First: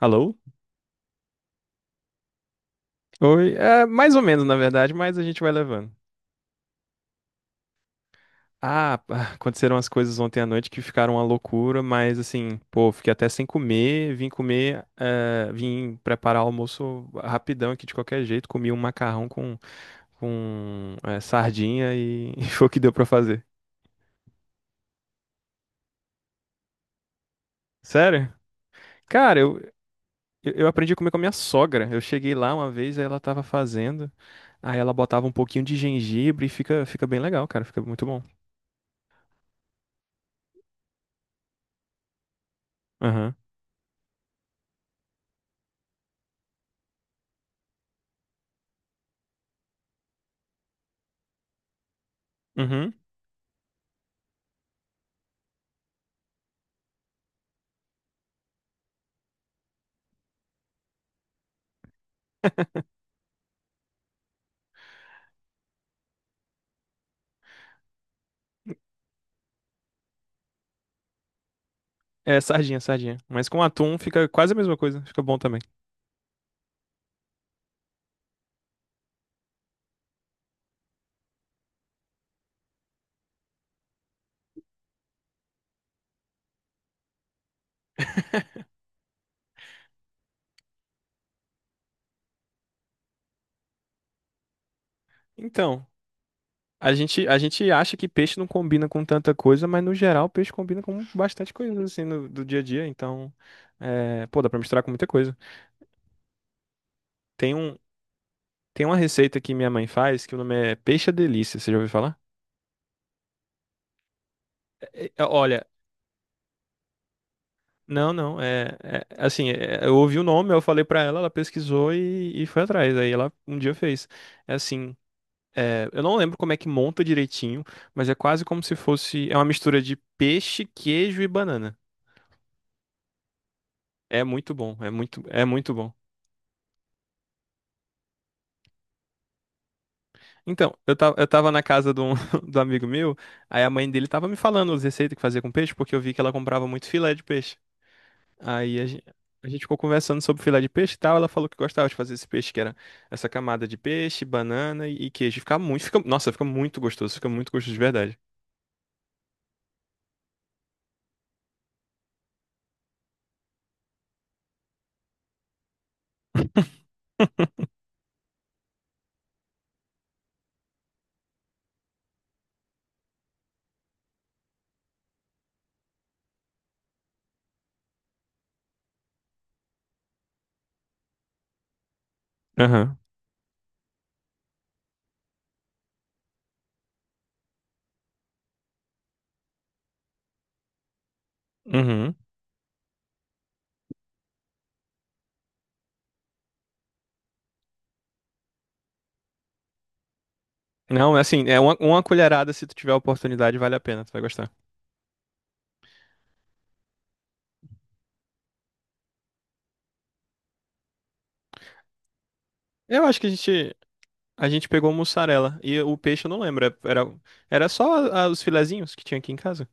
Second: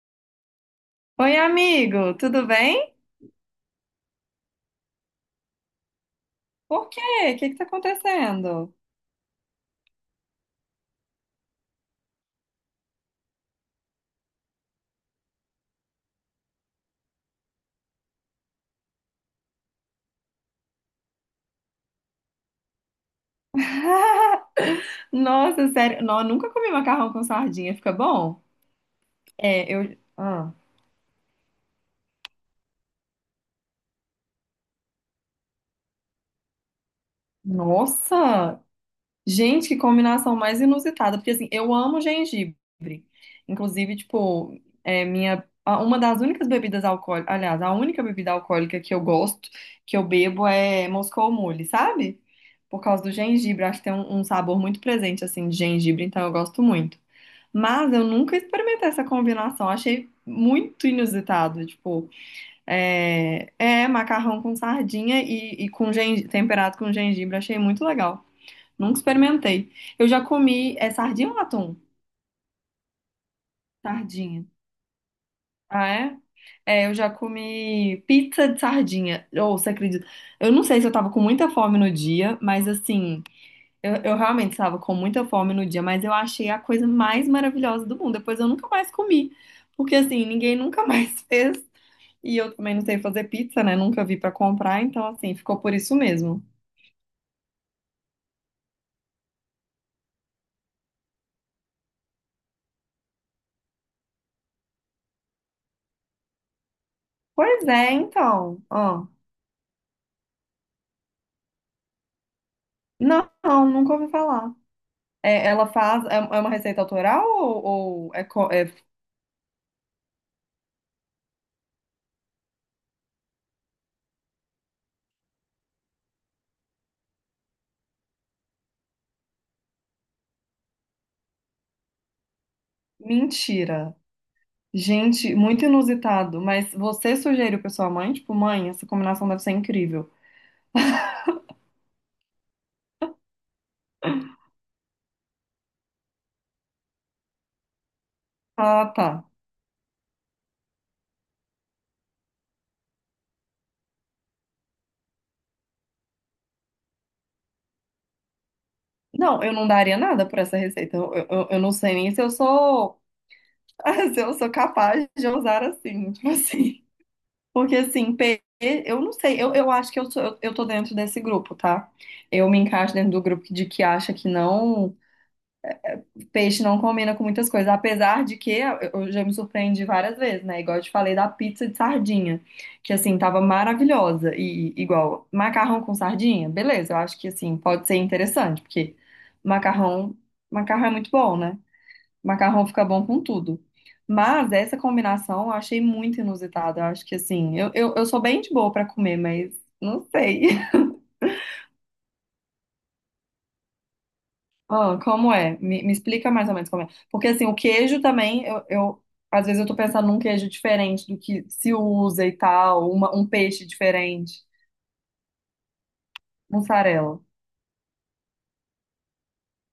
Alô? Oi, amigo, tudo bem? Oi, é mais ou menos na verdade, mas a gente vai levando. Por quê? O que tá acontecendo? Ah, pá, aconteceram as coisas ontem à noite que ficaram uma loucura, mas assim, pô, fiquei até sem comer, vim comer, vim preparar o almoço rapidão aqui de qualquer jeito, comi um macarrão com, com sardinha e, e foi o que deu pra fazer. Nossa, sério, não, eu nunca comi macarrão com sardinha, fica Sério? bom? Cara, eu, É, eu... eu eu aprendi a comer com a minha sogra. Eu cheguei lá uma vez, aí ela tava fazendo, aí ela botava um pouquinho de gengibre e fica, fica bem legal, cara, fica muito bom. Nossa! Gente, que combinação mais inusitada, porque assim, eu amo gengibre. Aham. Inclusive, tipo, é uma das únicas bebidas alcoólicas, aliás, a única bebida alcoólica que eu gosto, que eu bebo é Moscou Mule, sabe? Por Uhum. causa do gengibre, acho que tem um sabor muito presente assim de gengibre, então eu gosto muito. Mas eu nunca experimentei essa combinação, achei muito inusitado, tipo, é macarrão com sardinha e com temperado com gengibre, achei muito legal. Nunca experimentei. Eu já comi. É sardinha ou atum? É, sardinha, sardinha. Mas com atum fica Sardinha. quase a mesma coisa, fica bom também. Ah, é? É, eu já comi pizza de sardinha. Ou, você acredita? Eu não sei se eu tava com muita fome no dia, mas assim, eu realmente estava com muita fome no dia, mas eu achei a coisa mais maravilhosa do mundo. Depois eu nunca mais comi. Porque assim, ninguém nunca mais fez. E eu também não sei fazer pizza, né? Nunca vi pra comprar, então assim, ficou por Então, isso mesmo. a gente acha que peixe não combina com tanta coisa, mas no geral peixe combina com bastante coisa, assim, do dia a dia. Então, é, pô, dá pra misturar com muita coisa. Tem Pois um, é, então. tem uma Ó. receita que minha mãe faz, que o nome é Peixe à Delícia, você já ouviu falar? Não, não, nunca ouvi falar. É, é, É, olha, ela faz. É uma receita autoral ou, ou não, é, não, co- é- é, é, assim, é, eu ouvi o nome, eu falei pra ela, ela pesquisou e foi atrás. Aí ela um dia fez. É assim. É, eu não lembro como é que monta direitinho, mas é quase como se fosse. É uma mistura de peixe, queijo e banana. Mentira. É muito bom, é muito, Gente, é muito muito bom. inusitado. Mas você sugeriu pra sua mãe? Tipo, mãe, essa combinação deve ser incrível. Então, eu tava na casa de um, do amigo meu, aí a mãe dele tava me falando as receitas que fazia com peixe, porque eu vi que ela comprava muito filé de peixe. Aí a Ah, gente, tá. a gente ficou conversando sobre filé de peixe e tal, ela falou que gostava de fazer esse peixe, que era essa camada de peixe, banana e queijo. Fica muito, fica, nossa, fica muito gostoso de verdade. Não, eu não daria nada por essa receita. Eu não sei nem se eu sou. Se eu sou capaz de usar assim. Tipo assim. Porque assim, eu não sei. Eu acho que eu tô dentro desse grupo, tá? Eu me encaixo dentro do grupo de que acha que não. Peixe não combina com muitas coisas, apesar de que eu já me surpreendi várias vezes, né? Igual eu te falei da pizza de sardinha, que Aham. assim tava maravilhosa e igual macarrão com sardinha, beleza? Eu acho que assim pode ser interessante, porque macarrão, macarrão é muito bom, né? Uhum. Macarrão fica bom com tudo. Mas essa combinação eu achei muito inusitada. Eu acho que assim, eu sou bem de boa pra comer, mas não sei. Não, é assim, é uma colherada, se tu tiver a oportunidade, vale a pena, tu vai gostar. Ah, como é? Me explica mais ou menos como é. Porque assim, o queijo também, às vezes eu tô pensando num queijo diferente do que se usa e tal, Eu acho que um a peixe gente, diferente, a gente pegou mussarela e o peixe eu não lembro, é- era, mussarela. era só os filezinhos que tinha aqui em casa.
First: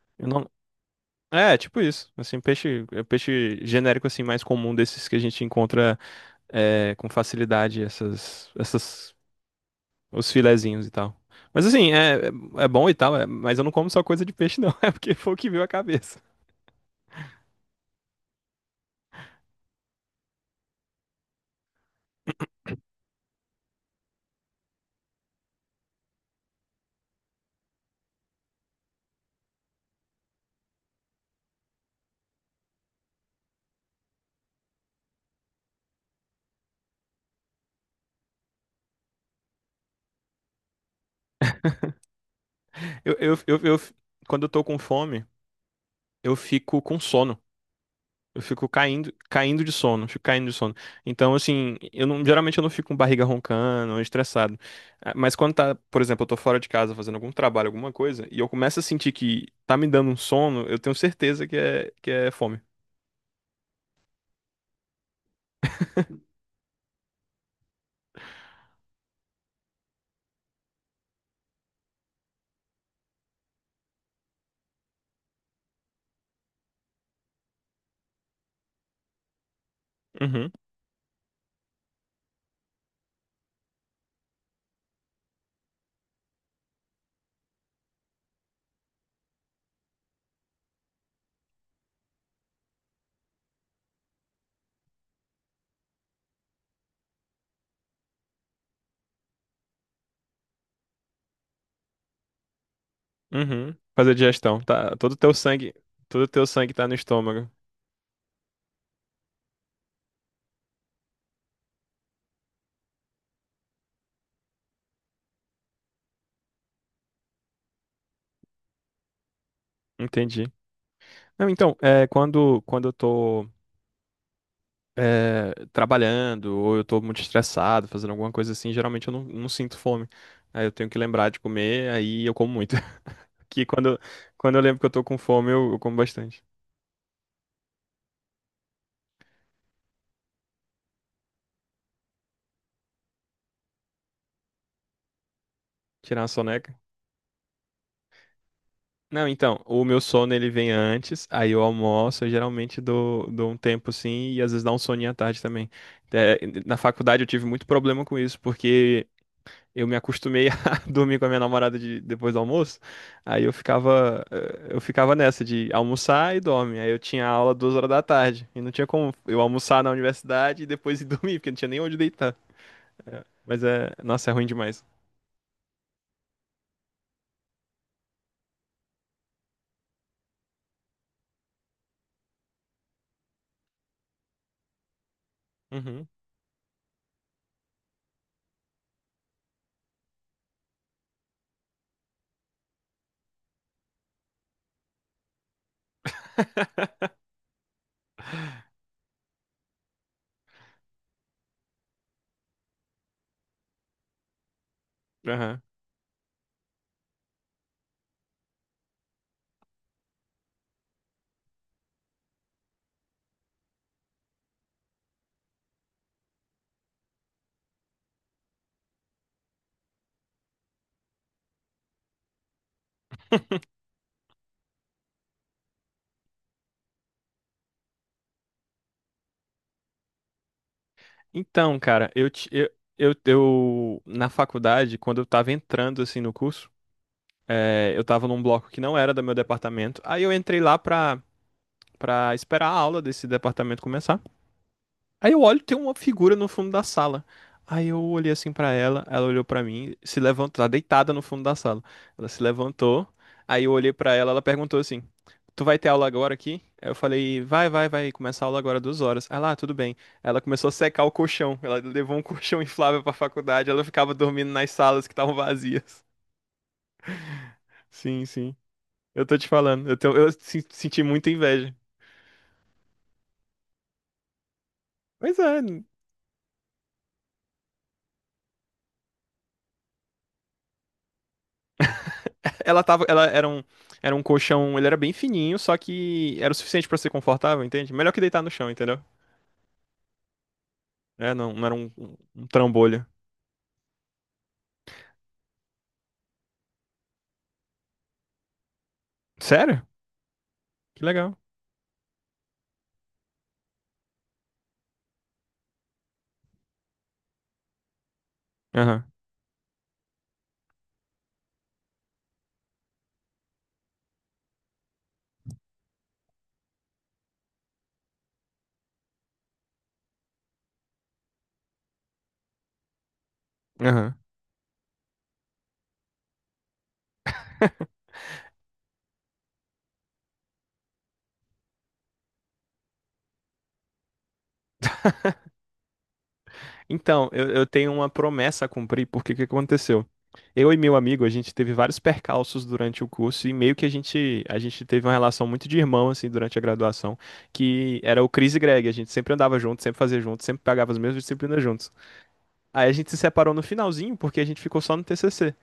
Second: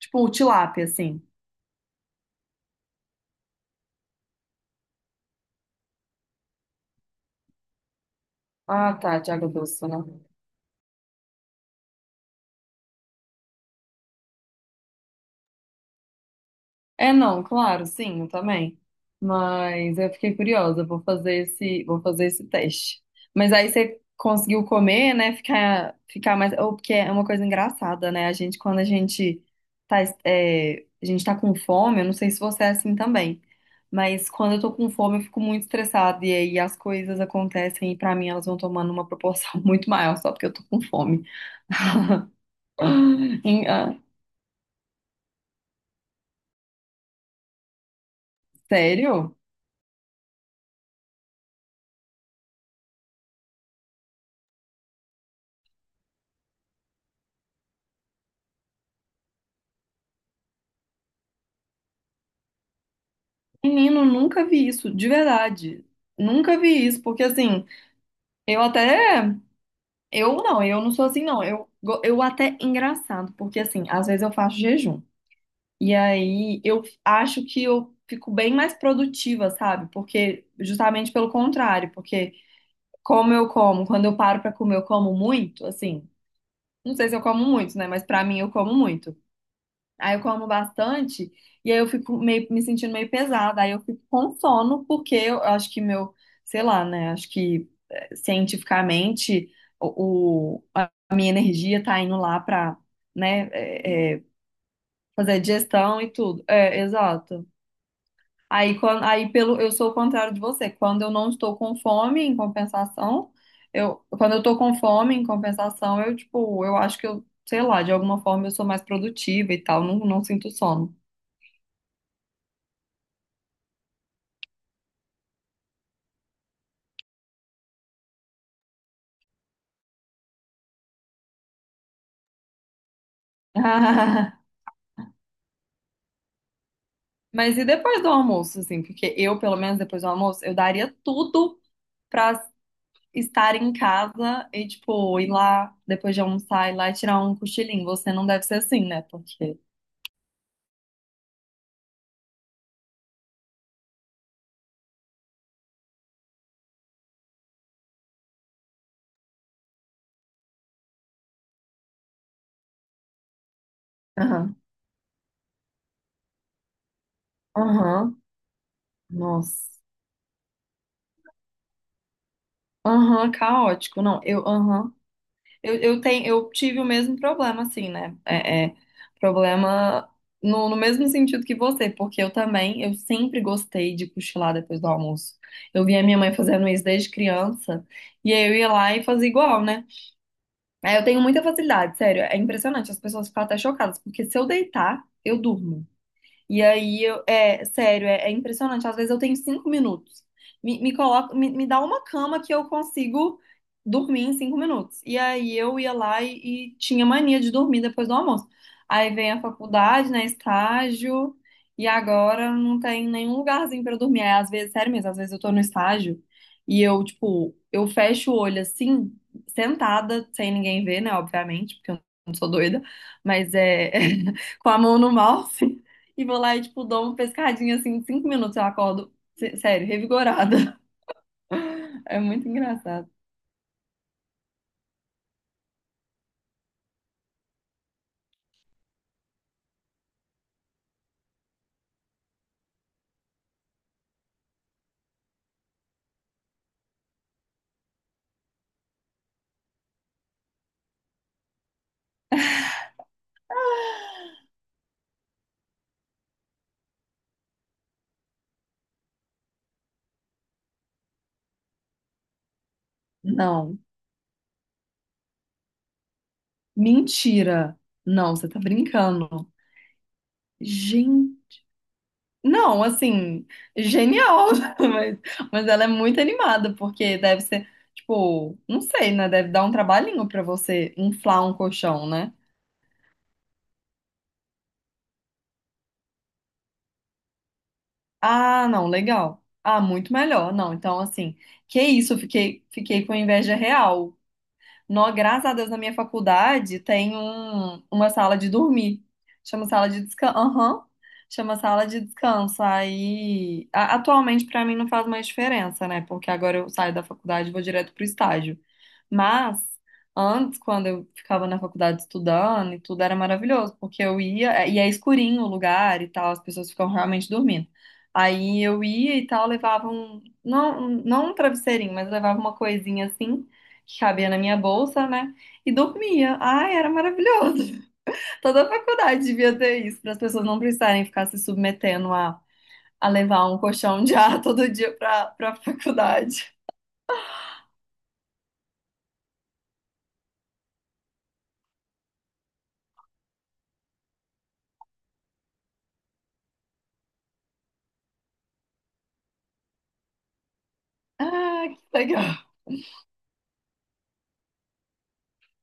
Tipo Eu o não, tilápia, assim. é, tipo isso, assim, peixe, é peixe genérico assim mais comum desses que a gente encontra é, com facilidade, essas, Ah, essas, tá, de água doce, né? os filezinhos e tal. Mas assim, é, é bom e tal, é, mas eu não como só coisa de peixe não, é porque foi o que veio a cabeça. É, não, claro, sim, eu também. Mas eu fiquei curiosa, vou fazer esse teste. Mas aí você conseguiu comer, né? Ficar mais. Ou porque é uma coisa engraçada, né? A gente, quando a gente a gente tá com fome, eu não sei se você é assim também. Mas quando eu tô com fome, eu fico muito estressada. E aí as coisas acontecem e pra mim elas vão tomando uma proporção muito maior, só porque eu tô com fome. Eu, eu, eu, Em- eu, ah, Quando eu tô com fome, eu fico com sono. Eu fico caindo, Sério? caindo de sono, fico caindo de sono. Então, assim, eu não, geralmente eu não fico com barriga roncando, estressado. Ah, mas quando tá, por exemplo, eu tô fora de casa fazendo algum trabalho, alguma coisa, e eu começo a sentir que tá me dando um sono, eu tenho certeza que é fome. Menino, nunca vi isso, de verdade. Nunca vi isso, porque assim, eu até. Eu não sou assim, não. Eu até engraçado, porque assim, às vezes eu faço jejum. E aí eu acho que eu fico bem mais produtiva, sabe? Porque, Uhum, justamente pelo contrário, porque como eu como, quando eu paro pra comer, eu como muito, assim. Não sei se eu como muito, né? Mas pra mim eu como muito. Aí eu como bastante e aí eu fico meio, me sentindo meio pesada. Aí eu fico com sono porque eu acho que meu, sei lá, né? Acho que cientificamente a minha energia tá indo lá pra, né, uhum. eh, Fazer eh, digestão, tá? Todo teu fazer sangue, digestão e todo tudo. teu sangue É, tá no exato. estômago. Aí, quando, aí pelo, eu sou o contrário de você. Quando eu não estou com fome, em compensação, quando eu tô com fome, em compensação, eu, tipo, eu acho que eu, sei lá, de alguma forma eu sou mais produtiva e tal, não sinto Entendi. sono. Não, então, é, quando eu tô é, trabalhando, ou eu tô muito estressado, fazendo alguma coisa assim, geralmente eu não, não sinto fome. Aí eu tenho que lembrar de comer, aí eu como muito. Que quando, Ah, quando eu lembro que eu tô com fome, eu como bastante. mas e depois do almoço, assim? Porque eu, pelo menos depois do almoço, eu daria tudo pra estar em casa e, tipo, ir lá depois Tirar de uma almoçar, soneca. ir lá e tirar um cochilinho. Você não deve ser assim, né? Não, Porque. então, o meu sono ele vem antes, aí eu almoço, eu geralmente dou, dou um tempo assim, e às vezes dá um soninho à tarde também. É, na faculdade eu tive muito problema com isso, porque eu me acostumei a dormir com a minha namorada depois do almoço. Aí eu ficava, Aham. eh, eu ficava nessa de almoçar e dorme. Aí eu tinha aula 2 horas da Aham. tarde. E não tinha como eu Nossa. almoçar na universidade e depois ir dormir, porque não tinha nem onde deitar. Aham, Mas é, caótico. Não, nossa, é eu. ruim demais. Aham. Eu tive o mesmo problema, assim, né? Problema no, no mesmo sentido que você, porque eu também, eu sempre gostei de cochilar depois do almoço. Eu via Uhum. minha mãe fazendo isso desde criança, e aí eu ia lá e fazia igual, né? Aí eu tenho muita facilidade, sério, é impressionante, as pessoas ficam até chocadas, porque se eu deitar, eu durmo. E aí, é sério, é impressionante. Às vezes eu tenho cinco minutos. Me dá uma cama que eu consigo dormir em cinco minutos. E aí Aham. eu ia lá e tinha mania de dormir depois do almoço. Aí vem a faculdade, né, estágio, e agora não tem nenhum lugarzinho para eu dormir. Aí, às vezes, sério mesmo, às vezes eu tô no estágio e eu, tipo, eu fecho o olho assim, sentada, sem ninguém ver, né, obviamente, porque eu não sou doida, mas é com a mão no mouse. E vou lá e, tipo, dou uma pescadinha assim, em cinco minutos eu acordo, sério, revigorada. Então, cara, É eu, muito ti- engraçado. Eu- na faculdade, quando eu tava entrando assim no curso, eu tava num bloco que não era do meu departamento. Aí eu entrei lá pra, pra esperar a aula desse departamento começar. Aí eu olho, tem uma figura no fundo da sala. Aí eu olhei assim pra ela, ela olhou pra mim, se levantou, tá deitada no fundo da sala. Ela se levantou, aí eu olhei pra ela, ela perguntou assim: Tu vai ter aula agora aqui? Aí eu falei: Vai, vai, vai, começar a aula agora 2 horas. Ela, ah, tudo bem. Ela começou a secar o colchão, ela levou um colchão inflável pra faculdade, Não, ela ficava dormindo nas salas que estavam vazias. mentira. Sim, Não, você sim. tá Eu tô te brincando. falando, eu, tenho- eu se- senti muita Gente. inveja. Não, assim, genial, mas, Pois é. mas ela é muito animada, porque deve ser, tipo, não sei, né? Deve dar um trabalhinho pra você inflar um colchão, né? Ela tava, ela era um colchão, ele era bem fininho, só que era o suficiente pra ser confortável, entende? Melhor que deitar no Ah, chão, não, entendeu? legal. Ah, muito melhor. Não, então, É, assim, não, não era que um, isso, um um fiquei trambolho. com inveja real. Nó, graças a Deus, na minha faculdade tem uma sala de dormir. Chama Sério? sala de descanso. Aham. Que legal. Chama sala de descanso. Aí, atualmente pra mim não faz mais diferença, né? Porque agora eu saio da faculdade e vou direto pro estágio. Aham, Mas antes, quando eu ficava na faculdade estudando e tudo, era maravilhoso, porque eu e é escurinho o lugar e tal, as pessoas ficam realmente dormindo. Aí eu ia e tal, levava um, não, não um travesseirinho, mas levava uma coisinha assim que aham. cabia na minha bolsa, né? E dormia. Ai, era maravilhoso. Toda a faculdade devia ter isso, para as pessoas não precisarem ficar se submetendo a levar um colchão de ar todo dia para para faculdade. Então, eu tenho uma promessa a cumprir, porque o que aconteceu? Eu e meu amigo, a gente teve vários percalços durante o curso e meio que a gente teve uma relação muito de irmão, assim, durante a graduação, que era o Chris e Greg. A gente sempre andava junto, sempre fazia junto, sempre pagava as mesmas disciplinas Ah, juntos. que legal. Aí a gente se separou no finalzinho, porque a gente ficou só no TCC.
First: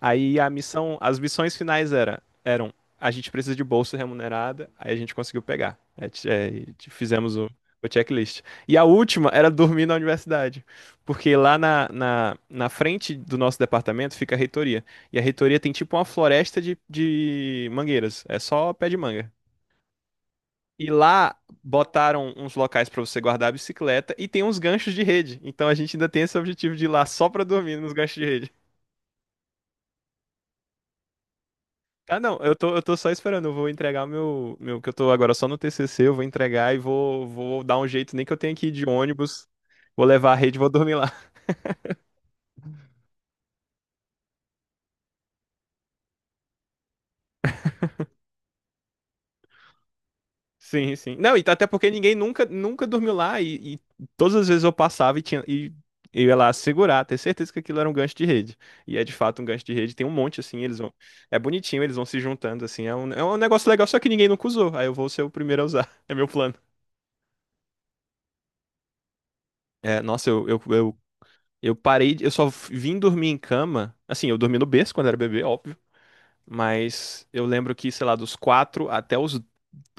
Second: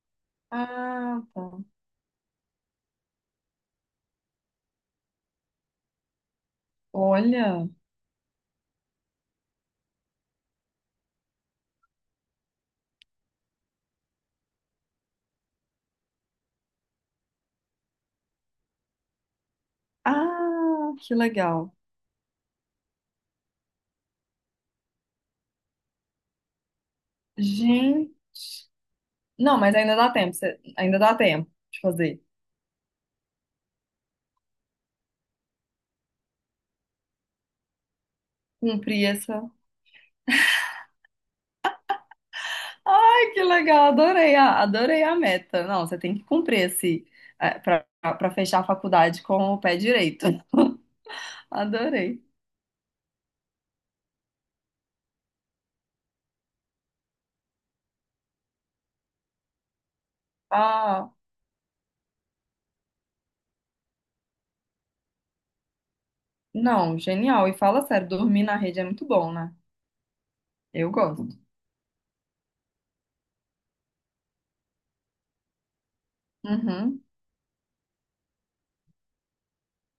Aí as Ah, tá. missões finais era, a gente precisa de bolsa remunerada, aí a gente conseguiu pegar. É, é, fizemos o, Olha. o checklist. E a última era dormir na universidade, porque lá na, na frente do nosso departamento fica a reitoria. E a reitoria tem tipo uma floresta de mangueiras, é só pé de manga. E Ah, que lá legal. botaram uns locais pra você guardar a bicicleta e tem uns ganchos de rede. Então a gente ainda tem esse objetivo de ir lá só pra dormir nos Gente. ganchos de rede. Não, mas ainda dá tempo. Ainda dá tempo de Ah, fazer. não, eu tô só esperando, eu vou entregar que eu tô agora só no TCC, eu vou entregar e vou dar um jeito, nem que eu tenha que ir de Cumprir ônibus, essa. vou levar a rede e vou dormir lá. Ai, que legal, adorei a meta. Não, você tem que cumprir esse é, para fechar a faculdade com o pé direito. Sim, sim. Não, e até porque ninguém Adorei. nunca, nunca dormiu lá e todas as vezes eu passava e tinha, e eu ia lá segurar, ter certeza que aquilo era um gancho de rede. E é de fato um gancho de rede, tem um monte assim, eles vão, Ah, é bonitinho, eles vão se juntando assim, é um negócio legal, só que ninguém nunca usou, aí eu vou ser o primeiro a usar, é meu plano. não, genial. E fala sério, dormir na rede é muito bom, né? É, nossa, Eu gosto. Eu parei, eu só vim dormir em cama. Assim, eu dormi no berço quando era bebê, óbvio. Uhum. Mas eu lembro que, sei lá, dos 4 até os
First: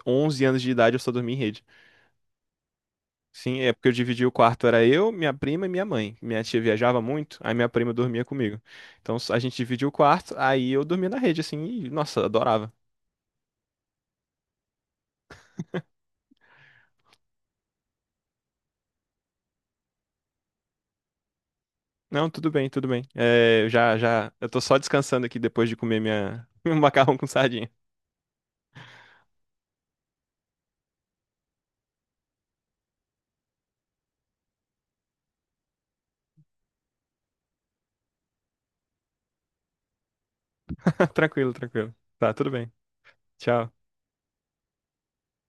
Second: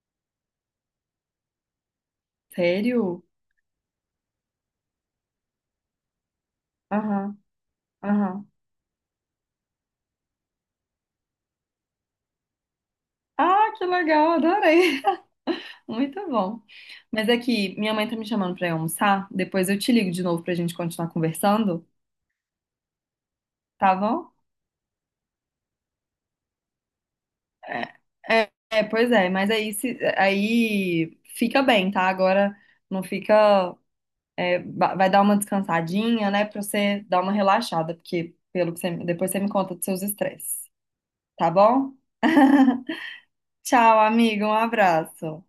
11 anos de idade eu só dormi em rede. Sério? Sim, é porque eu dividi o quarto, era eu, minha prima e minha mãe. Minha tia viajava Aham, muito, aí minha prima dormia aham. comigo. Então a gente dividia o quarto, aí eu dormia na rede, assim, e, nossa, adorava. Ah, que legal, adorei. Muito bom. Mas é que minha mãe tá me chamando pra ir almoçar. Depois eu te ligo de novo pra gente continuar conversando, Não, tudo bem, tudo bem. É, eu tá já, bom? já, eu tô só descansando aqui depois de comer minha, meu macarrão com sardinha. É, pois é, mas aí, se, aí fica bem, tá? Agora não fica. Vai dar uma descansadinha, né? Pra você dar uma relaxada, porque pelo que você, depois você me conta dos seus estresses, tá Tranquilo, bom? tranquilo. Tá, tudo bem. Tchau. Tchau, amiga, um abraço.